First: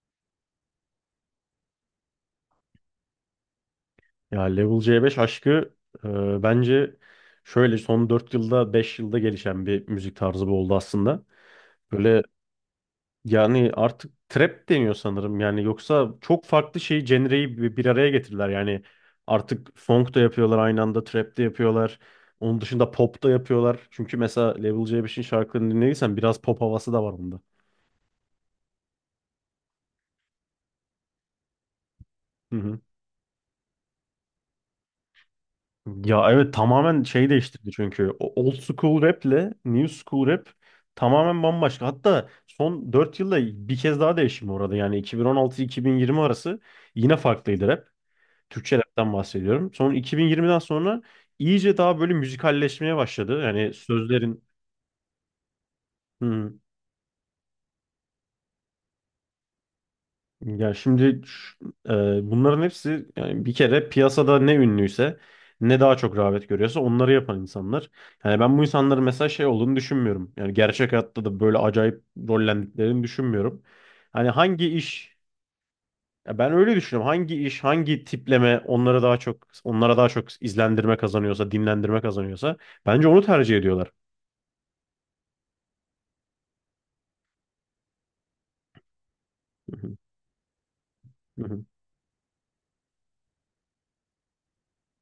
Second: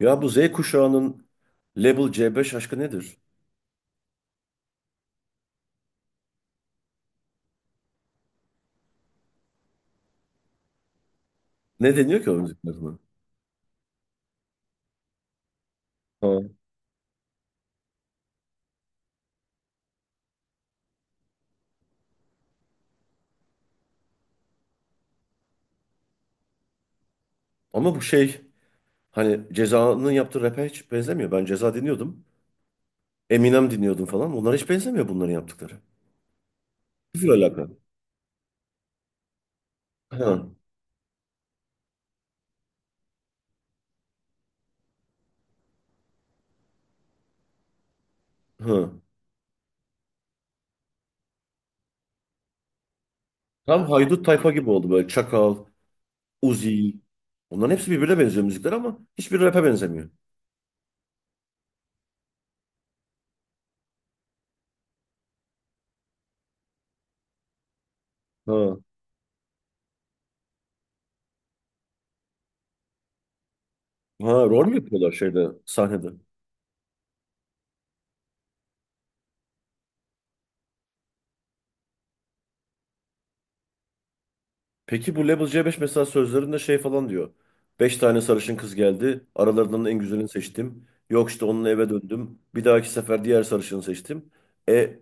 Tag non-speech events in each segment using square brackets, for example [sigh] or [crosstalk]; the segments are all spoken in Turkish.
Ya bu Z kuşağının Label C5 aşkı nedir? Ya Level C5 aşkı, bence şöyle son 4 yılda 5 yılda gelişen bir müzik tarzı bu oldu aslında. Ne Böyle, deniyor ki o müziklerine? yani artık trap deniyor sanırım. Yani yoksa Ha. çok farklı şey genreyi bir araya getirdiler. Yani artık funk da yapıyorlar, aynı anda trap de yapıyorlar. Onun dışında pop da yapıyorlar. Çünkü mesela Level C5'in şarkılarını dinlediysen biraz pop havası da var bunda. Ama bu şey hani Ceza'nın yaptığı rap'e hiç benzemiyor. Ben Ceza dinliyordum. Hı hı. Eminem dinliyordum falan. Bunlar hiç benzemiyor bunların yaptıkları. Ya evet, tamamen Sıfır şey alaka. değiştirdi çünkü. Old school rap ile new school rap Hı, tamamen bambaşka. Hatta son 4 yılda bir kez daha değişim uğradı. Yani 2016-2020 arası yine farklıydı rap. Türkçe hı. rapten bahsediyorum. Sonra 2020'den sonra iyice daha böyle müzikalleşmeye başladı. Yani Tam haydut sözlerin... tayfa gibi oldu böyle. Çakal, Uzi. Bunların hepsi birbirine benziyor müzikler ama hiçbir rap'e benzemiyor. Ya şimdi, bunların hepsi yani bir kere piyasada ne ünlüyse, ne daha çok rağbet görüyorsa onları yapan insanlar. Yani ben bu Ha. insanların mesela şey olduğunu düşünmüyorum. Yani gerçek hayatta da böyle acayip rollendiklerini düşünmüyorum. Ha Hani rol hangi mü yapıyorlar iş şeyde sahnede? Ya ben öyle düşünüyorum. Hangi iş, hangi tipleme onlara daha çok izlendirme kazanıyorsa, dinlendirme kazanıyorsa bence onu tercih ediyorlar. Peki bu Level C5 mesela sözlerinde şey falan diyor. Beş tane sarışın kız geldi. Hı Aralarından hı, en güzelini seçtim. Yok [laughs] hı işte hı. onunla eve döndüm. Bir dahaki sefer diğer sarışını seçtim. E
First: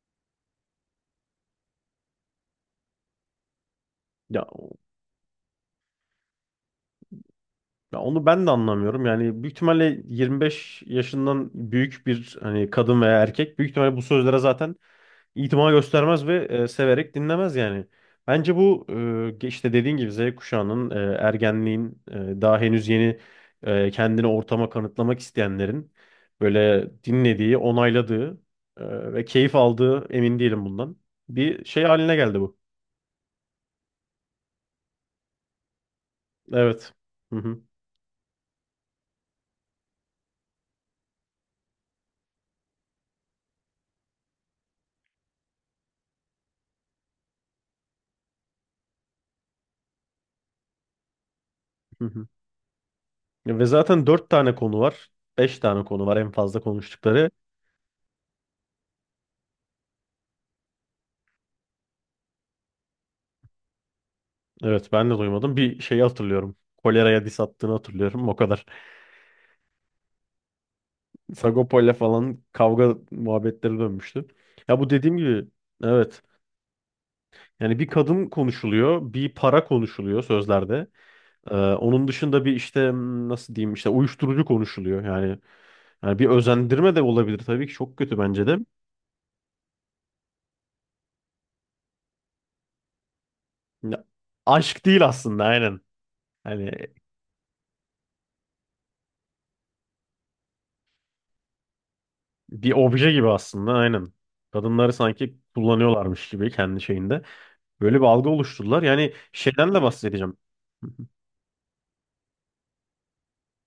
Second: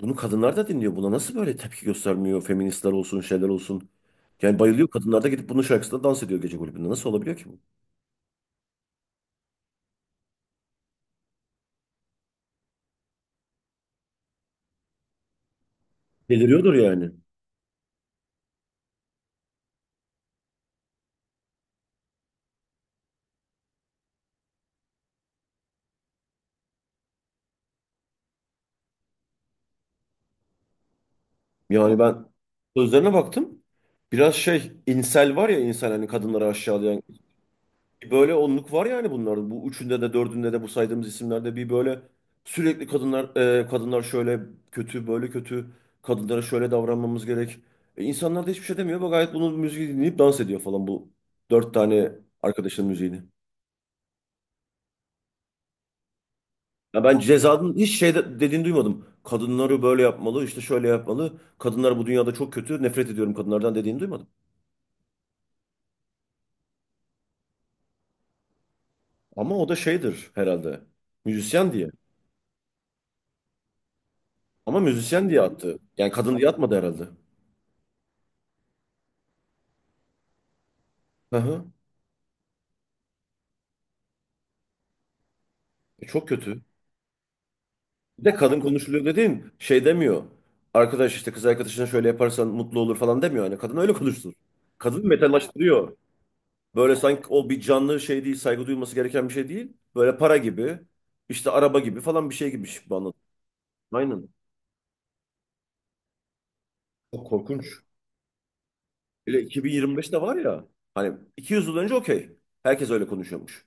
bunu kadınlar da dinliyor. Buna nasıl böyle tepki göstermiyor? Feministler olsun, şeyler olsun. Ya Yani bayılıyor. Kadınlar da gidip bunun şarkısında dans ediyor gece kulübünde. Nasıl olabiliyor ki bu? Ya onu ben de anlamıyorum. Yani büyük ihtimalle 25 yaşından büyük bir hani kadın veya erkek, büyük ihtimalle bu sözlere zaten itima göstermez ve Deliriyordur yani. severek dinlemez yani. Bence bu, işte dediğin gibi Z kuşağının, ergenliğin, daha henüz yeni, kendini ortama kanıtlamak isteyenlerin böyle dinlediği, onayladığı, ve keyif aldığı emin değilim bundan. Bir şey Yani haline ben geldi bu. sözlerine baktım. Biraz şey, insel var ya insan hani kadınları Evet. aşağılayan Hı hı. bir böyle onluk var yani bunların. Bu üçünde de dördünde de bu saydığımız isimlerde bir böyle sürekli kadınlar kadınlar şöyle kötü böyle kötü kadınlara şöyle davranmamız gerek. E, insanlar da hiçbir şey demiyor. Bak gayet bunun müziği dinleyip dans ediyor falan bu dört tane [laughs] arkadaşın müziğini. Ve zaten dört tane konu var. Beş tane konu var en fazla Ya ben konuştukları. Ceza'nın hiç dediğini duymadım. Kadınları böyle yapmalı, işte şöyle yapmalı. Kadınlar bu dünyada çok kötü. Nefret ediyorum kadınlardan dediğini duymadım. Evet ben de duymadım. Bir şeyi hatırlıyorum. Kolera'ya diss attığını hatırlıyorum. O kadar. Ama o da şeydir herhalde. [laughs] Müzisyen diye. Sagopa'yla falan kavga muhabbetleri dönmüştü. Ya, Ama bu dediğim müzisyen diye gibi, attı. Yani evet. kadın diye atmadı herhalde. Yani bir kadın konuşuluyor. Bir para konuşuluyor sözlerde. Hı hı. Onun dışında bir işte, nasıl diyeyim işte, uyuşturucu konuşuluyor. Yani, E, yani bir çok kötü. özendirme de olabilir tabii ki. Çok kötü Bir de bence de. kadın konuşuluyor dediğin şey demiyor. Arkadaş işte kız arkadaşına şöyle yaparsan mutlu olur falan demiyor. Yani kadın öyle Ya, konuşur. aşk değil Kadın aslında, aynen. metalaştırıyor. Hani Böyle sanki o bir canlı şey değil, saygı duyulması gereken bir şey değil. Böyle para gibi, işte araba gibi falan bir şey gibi bir bu obje anladım. gibi aslında, aynen. Aynen. Kadınları sanki kullanıyorlarmış gibi kendi şeyinde. Çok korkunç. Böyle bir algı oluşturdular. Yani Öyle şeyden de 2025'te var bahsedeceğim. ya. Hı hı. Hani 200 yıl önce okey. Herkes öyle konuşuyormuş.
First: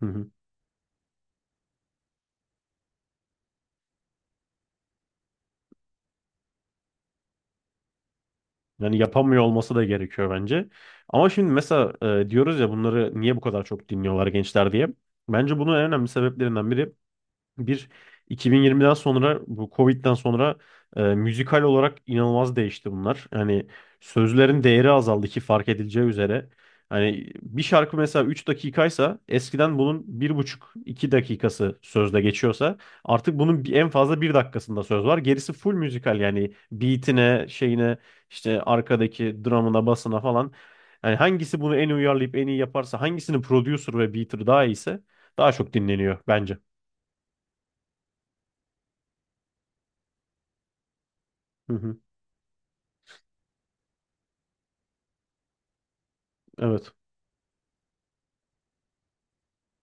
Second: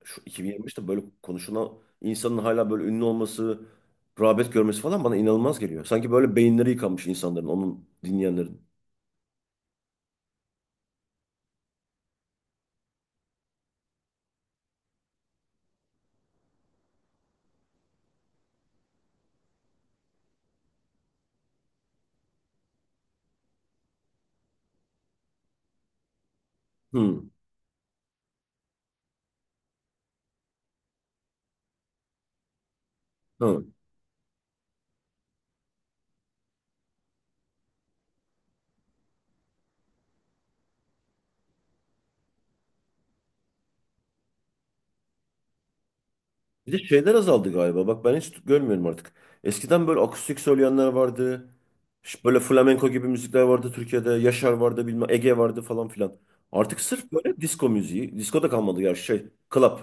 Hı Şu hı. 2025'te böyle konuşulan insanın hala böyle ünlü olması, rağbet görmesi falan bana inanılmaz geliyor. Sanki böyle beyinleri yıkanmış insanların, onun dinleyenlerin. Yani yapamıyor olması da gerekiyor bence. Ama şimdi mesela, diyoruz ya bunları niye bu kadar çok dinliyorlar gençler diye. Bence bunun en önemli sebeplerinden biri: Bir, 2020'den sonra, bu Covid'den sonra müzikal olarak inanılmaz değişti bunlar. Hani sözlerin değeri azaldı ki fark edileceği üzere. Hı, Hani bir şarkı mesela 3 dakikaysa, eskiden bunun bir buçuk iki dakikası sözde geçiyorsa, artık bunun hı. En fazla 1 dakikasında söz var. Gerisi full müzikal yani beatine, şeyine, işte arkadaki dramına, basına falan. Yani hangisi bunu en iyi uyarlayıp en iyi yaparsa, hangisinin producer ve beater daha iyiyse daha çok dinleniyor bence. Bir de şeyler azaldı galiba. Bak ben hiç görmüyorum artık. Eskiden böyle akustik söyleyenler vardı. Hı hı. Böyle flamenko gibi müzikler vardı Türkiye'de. Yaşar vardı bilmem Ege vardı falan filan. Artık Evet. sırf böyle disco müziği. Disco da kalmadı ya şey. Club.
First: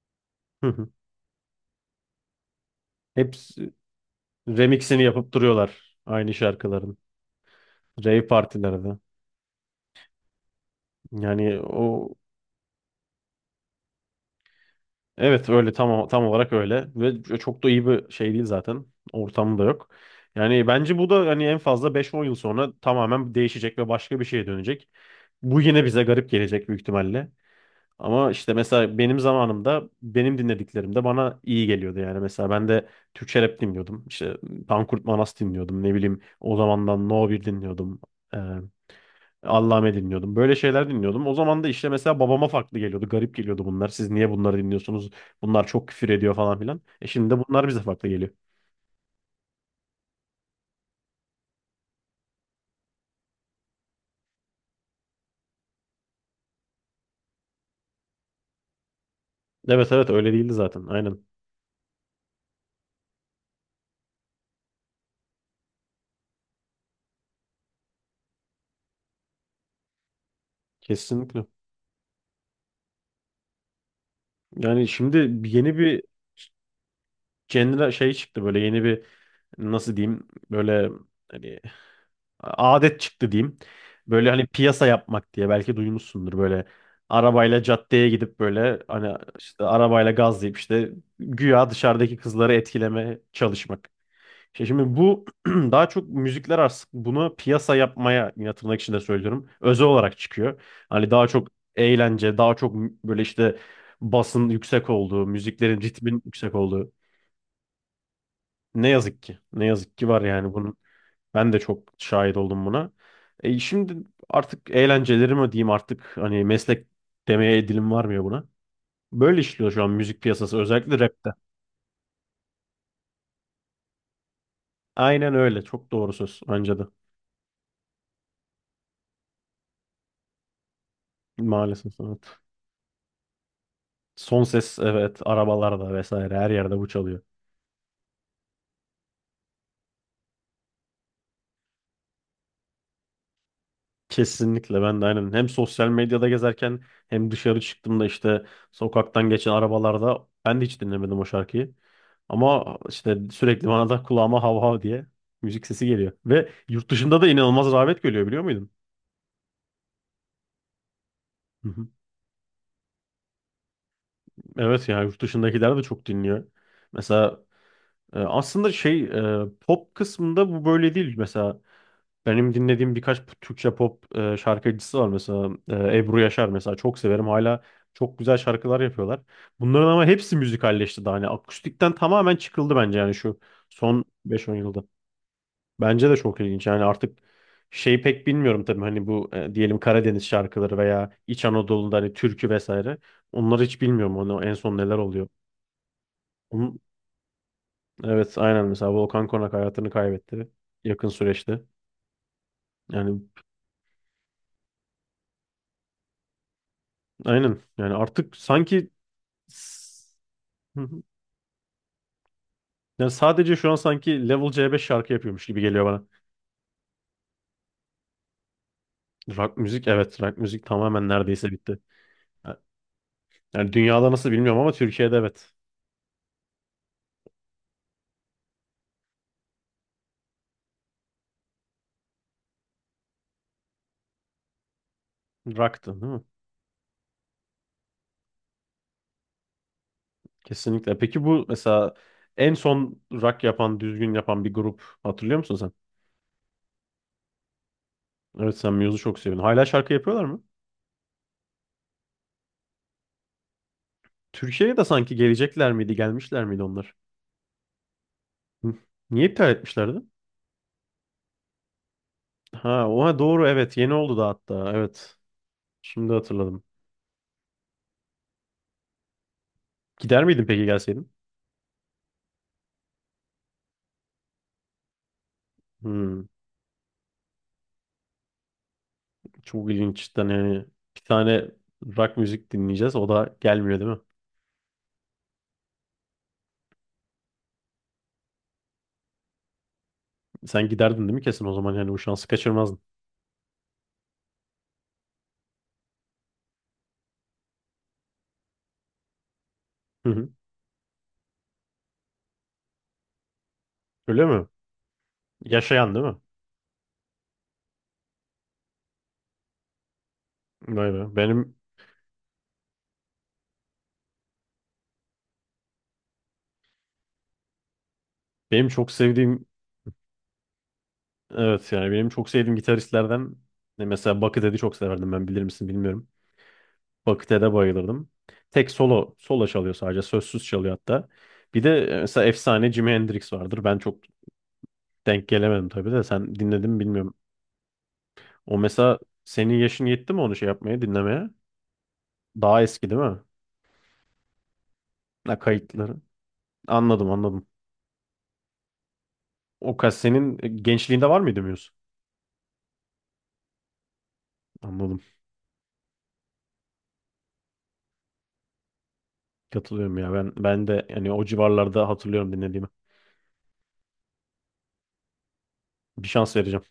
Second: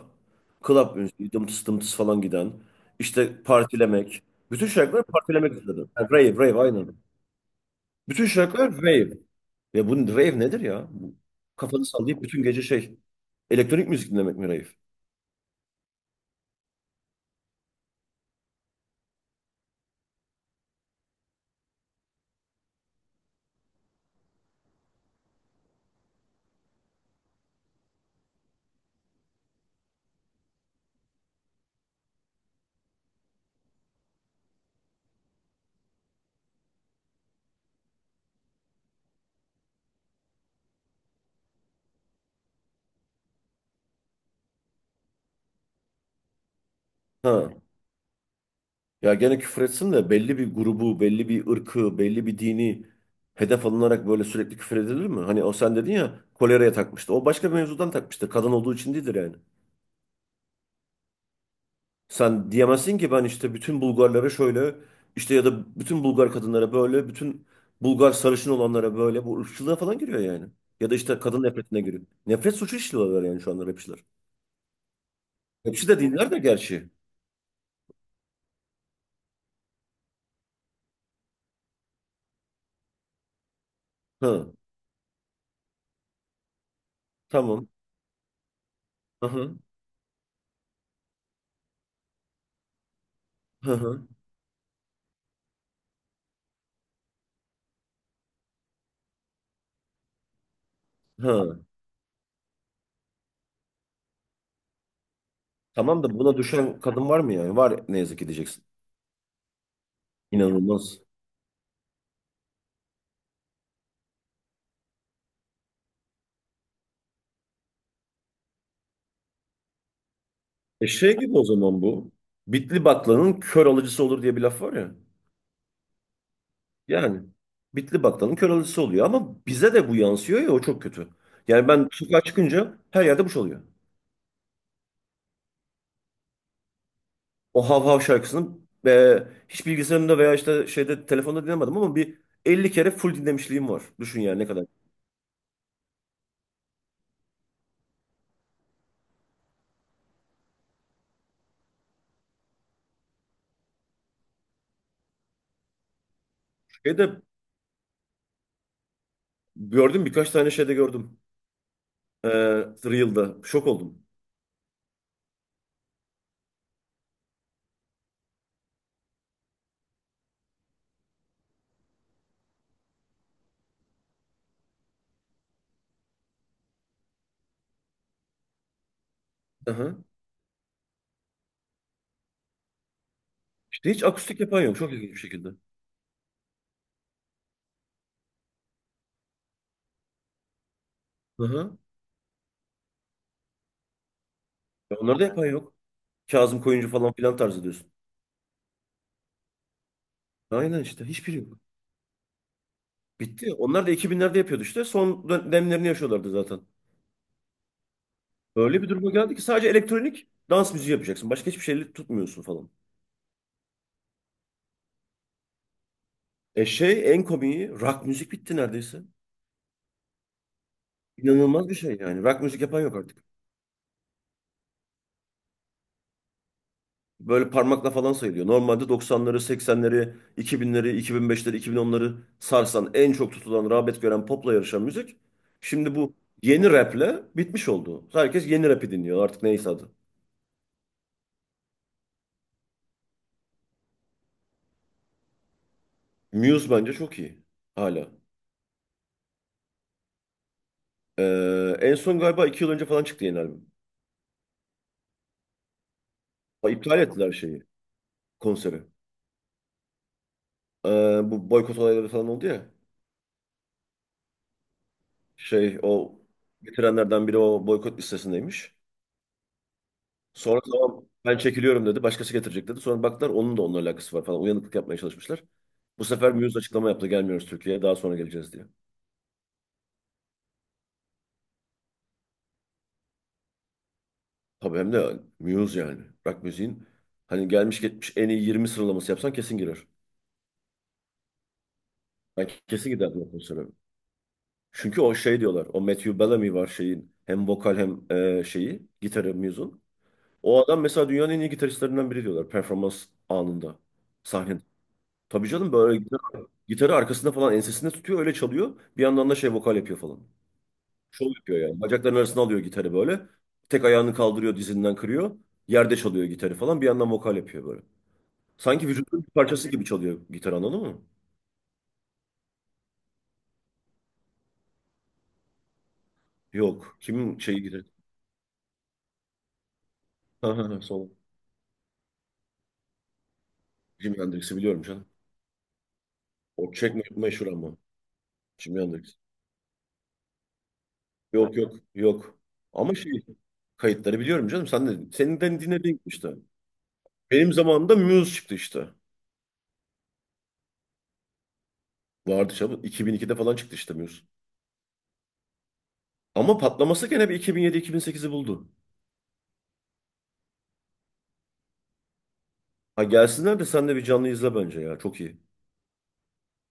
Hı hı. Club müziği. Dımtıs dımtıs falan giden. İşte Hepsi partilemek. Bütün remixini şarkılar yapıp partilemek üzerine. duruyorlar Yani aynı rave rave aynen. şarkıların. Bütün Rave şarkılar partilerde. rave. Ya bu rave nedir ya? Bu, Yani kafanı o, sallayıp bütün gece şey. Elektronik müzik dinlemek mi rave? evet, öyle tam olarak öyle ve çok da iyi bir şey değil zaten. Ortamı da yok. Yani bence bu da hani en fazla beş on yıl sonra tamamen değişecek ve başka bir şeye dönecek. Bu yine bize garip gelecek büyük ihtimalle. Ama işte mesela benim zamanımda benim dinlediklerim de bana iyi geliyordu yani. Mesela ben de Türkçe rap dinliyordum. İşte Pankurt Manas dinliyordum. Ne bileyim o zamandan No bir dinliyordum. Ee, Allame dinliyordum. Böyle şeyler dinliyordum. O zaman da işte mesela babama farklı geliyordu. Garip geliyordu bunlar. Siz niye bunları dinliyorsunuz? Bunlar çok küfür ediyor falan filan. E şimdi de Ha. bunlar bize farklı geliyor. Ya gene küfür etsin de belli bir grubu, belli bir ırkı, belli bir dini hedef alınarak böyle sürekli küfür edilir mi? Hani o sen dedin ya koleraya takmıştı. O başka bir mevzudan takmıştır. Kadın olduğu için değildir yani. Evet, evet, öyle değildi zaten. Aynen. Sen diyemezsin ki ben işte bütün Bulgarlara şöyle işte ya da bütün Bulgar kadınlara böyle, bütün Bulgar sarışın olanlara böyle bu ırkçılığa falan giriyor yani. Ya da işte kadın Kesinlikle. nefretine giriyor. Nefret suçu işliyorlar yani şu anda rapçiler. Yani şimdi yeni Rapçi de bir dinler de gerçi. genre şey çıktı, böyle yeni bir nasıl diyeyim, böyle hani adet çıktı diyeyim. Böyle hani Hı, piyasa yapmak diye belki duymuşsundur, böyle arabayla tamam. caddeye gidip böyle hani Hı hı. işte arabayla gazlayıp işte güya dışarıdaki kızları etkileme Hı çalışmak. hı. İşte şimdi bu [clears throat] daha çok müzikler artık bunu piyasa yapmaya, yine tırnak içinde söylüyorum, özel olarak çıkıyor. Hani daha çok Hı. eğlence, daha çok böyle işte basın yüksek olduğu, müziklerin Tamam da ritmin buna yüksek düşen olduğu. kadın var mı yani? Var ne yazık ki diyeceksin. Ne yazık ki. Ne yazık ki var yani bunun. İnanılmaz. Ben de çok şahit oldum buna. Şimdi artık eğlenceleri mi diyeyim, artık hani meslek demeye dilim varmıyor buna. Böyle işliyor şu an müzik piyasası, E özellikle şey rapte. gibi o zaman bu. Bitli baklanın kör alıcısı olur diye bir laf var ya. Aynen öyle, çok doğru söz bence de. Yani bitli baklanın kör alıcısı oluyor ama bize de bu yansıyor ya o çok kötü. Yani ben Maalesef sokağa evet. çıkınca her yerde bu çalıyor. Son ses evet, arabalarda vesaire, her yerde bu çalıyor. O Hav Hav şarkısını e, hiç bilgisayarımda veya işte şeyde telefonda dinlemedim ama bir 50 kere full dinlemişliğim var. Düşün yani ne kadar. Kesinlikle, ben de aynen hem sosyal medyada gezerken hem dışarı çıktığımda işte sokaktan geçen arabalarda, ben de hiç dinlemedim o şarkıyı. Ama işte sürekli bana da kulağıma hav hav diye müzik sesi geliyor. Ve yurt dışında Şeyde da inanılmaz rağbet görüyor, biliyor muydun? gördüm birkaç tane şeyde gördüm. Hı hı. E, Reel'da. Şok oldum. Evet ya, yurt dışındakiler de çok dinliyor. Mesela aslında şey pop kısmında bu böyle değil. Mesela benim dinlediğim birkaç Türkçe pop şarkıcısı var. Mesela Ebru Yaşar mesela, çok severim. Hala çok güzel şarkılar yapıyorlar. Bunların Aha. ama hepsi müzikalleşti daha. Hani akustikten tamamen çıkıldı bence yani, şu İşte hiç son akustik beş on yapan yok. yılda. Çok ilginç bir şekilde. Bence de çok ilginç. Yani artık şey pek bilmiyorum tabii, hani bu diyelim Karadeniz şarkıları veya İç Aha. Anadolu'da hani türkü vesaire. Onları hiç bilmiyorum, onu en son neler Ya onları da oluyor. yapan yok. Kazım Onun- Koyuncu falan filan tarzı diyorsun. evet, aynen, mesela Volkan Konak hayatını kaybetti Aynen işte. yakın Hiçbiri yok. süreçte. Yani, Bitti. Onlar da 2000'lerde yapıyordu işte. Son dönemlerini yaşıyorlardı zaten. aynen, yani artık Öyle sanki bir duruma geldi ki sadece s- elektronik dans Hı müziği hı. yapacaksın. Başka hiçbir şeyle tutmuyorsun falan. Yani sadece şu an sanki Level C5 şarkı yapıyormuş gibi geliyor bana. E şey en komiği rock müzik bitti neredeyse. Rock müzik, evet, rock müzik tamamen neredeyse İnanılmaz bir bitti. şey yani. Rock müzik yapan yok artık. Yani dünyada nasıl bilmiyorum ama Türkiye'de evet. Böyle parmakla falan sayılıyor. Normalde 90'ları, 80'leri, 2000'leri, 2005'leri, 2010'ları sarsan en çok tutulan, rağbet gören popla yarışan müzik. Rock'tı Şimdi değil bu mi? yeni raple bitmiş oldu. Herkes yeni rapi dinliyor artık neyse adı. Kesinlikle. Peki bu mesela en son rock yapan, düzgün yapan bir grup hatırlıyor musun sen? Muse bence çok iyi hala. Evet, sen Muse'u çok seviyorsun. Hala şarkı yapıyorlar mı? En son galiba 2 yıl önce falan çıktı yeni albüm. Türkiye'ye de sanki gelecekler miydi, gelmişler miydi onlar? İptal ettiler şeyi, Hı. konseri. Niye iptal etmişlerdi? Ee, Bu boykot olayları falan oldu ya. Ha, oha, doğru, evet. Yeni oldu da hatta. Evet. Şey Şimdi o hatırladım. getirenlerden biri o boykot listesindeymiş. Gider miydin Sonra peki tamam gelseydin? ben çekiliyorum dedi. Başkası getirecek dedi. Sonra baktılar onun da onunla alakası var falan. Uyanıklık yapmaya çalışmışlar. Bu Hmm, sefer Muse açıklama yaptı. Gelmiyoruz Türkiye'ye. Daha sonra geleceğiz diye. Çok ilginç cidden yani. Bir tane rock müzik dinleyeceğiz. O da gelmiyor değil mi? Tabii hem de Muse yani. Rock müziğin hani gelmiş geçmiş en iyi 20 sıralaması yapsan kesin girer. Sen giderdin değil mi kesin, o zaman yani bu şansı Ben kaçırmazdın. kesin giderdim o konsere. Çünkü o şey diyorlar. O Matthew Bellamy var şeyin. Hem vokal hem şeyi. Gitarı Muse'un. Hı hı. O adam mesela dünyanın en iyi gitaristlerinden biri diyorlar. Performans anında. Öyle mi? Sahne. Tabii canım Yaşayan böyle değil mi? Gitarı arkasında falan ensesinde tutuyor öyle çalıyor. Bir yandan da şey vokal yapıyor falan. Vay be. Şov Benim yapıyor yani. Bacakların arasına alıyor gitarı böyle. Tek ayağını kaldırıyor dizinden kırıyor. Yerde çalıyor gitarı falan. Bir yandan vokal yapıyor böyle. Benim Sanki çok vücudun bir sevdiğim, parçası gibi çalıyor gitar anladın mı? evet, yani benim çok sevdiğim gitaristlerden ne mesela Buckethead'i çok severdim ben, bilir misin bilmiyorum. Yok. Kimin Buckethead'e şeyi gitarı? [laughs] bayılırdım. Tek solo solo çalıyor, sadece sözsüz Ha ha çalıyor ha hatta. sol. Bir de mesela efsane Jimi Hendrix vardır. Ben çok Jimi Hendrix'i biliyorum canım. denk gelemedim tabii de, sen dinledin O mi bilmiyorum. meşhur ama. O Jimi mesela Hendrix. senin yaşın yetti mi onu şey yapmaya, dinlemeye? Yok yok yok. Daha eski Ama değil şey mi? kayıtları biliyorum canım. Sen de, Ha, seninden kayıtları. dinlediğin işte. Anladım, anladım. Benim zamanımda Muse çıktı işte. O kas senin gençliğinde var mıydı Muse? Vardı canım. 2002'de falan çıktı işte Muse. Anladım. Ama patlaması gene bir 2007-2008'i buldu. Katılıyorum ya, ben de yani o civarlarda hatırlıyorum dinlediğimi. Ha gelsinler de sen de bir canlı izle bence ya. Çok iyi. Bir şans vereceğim.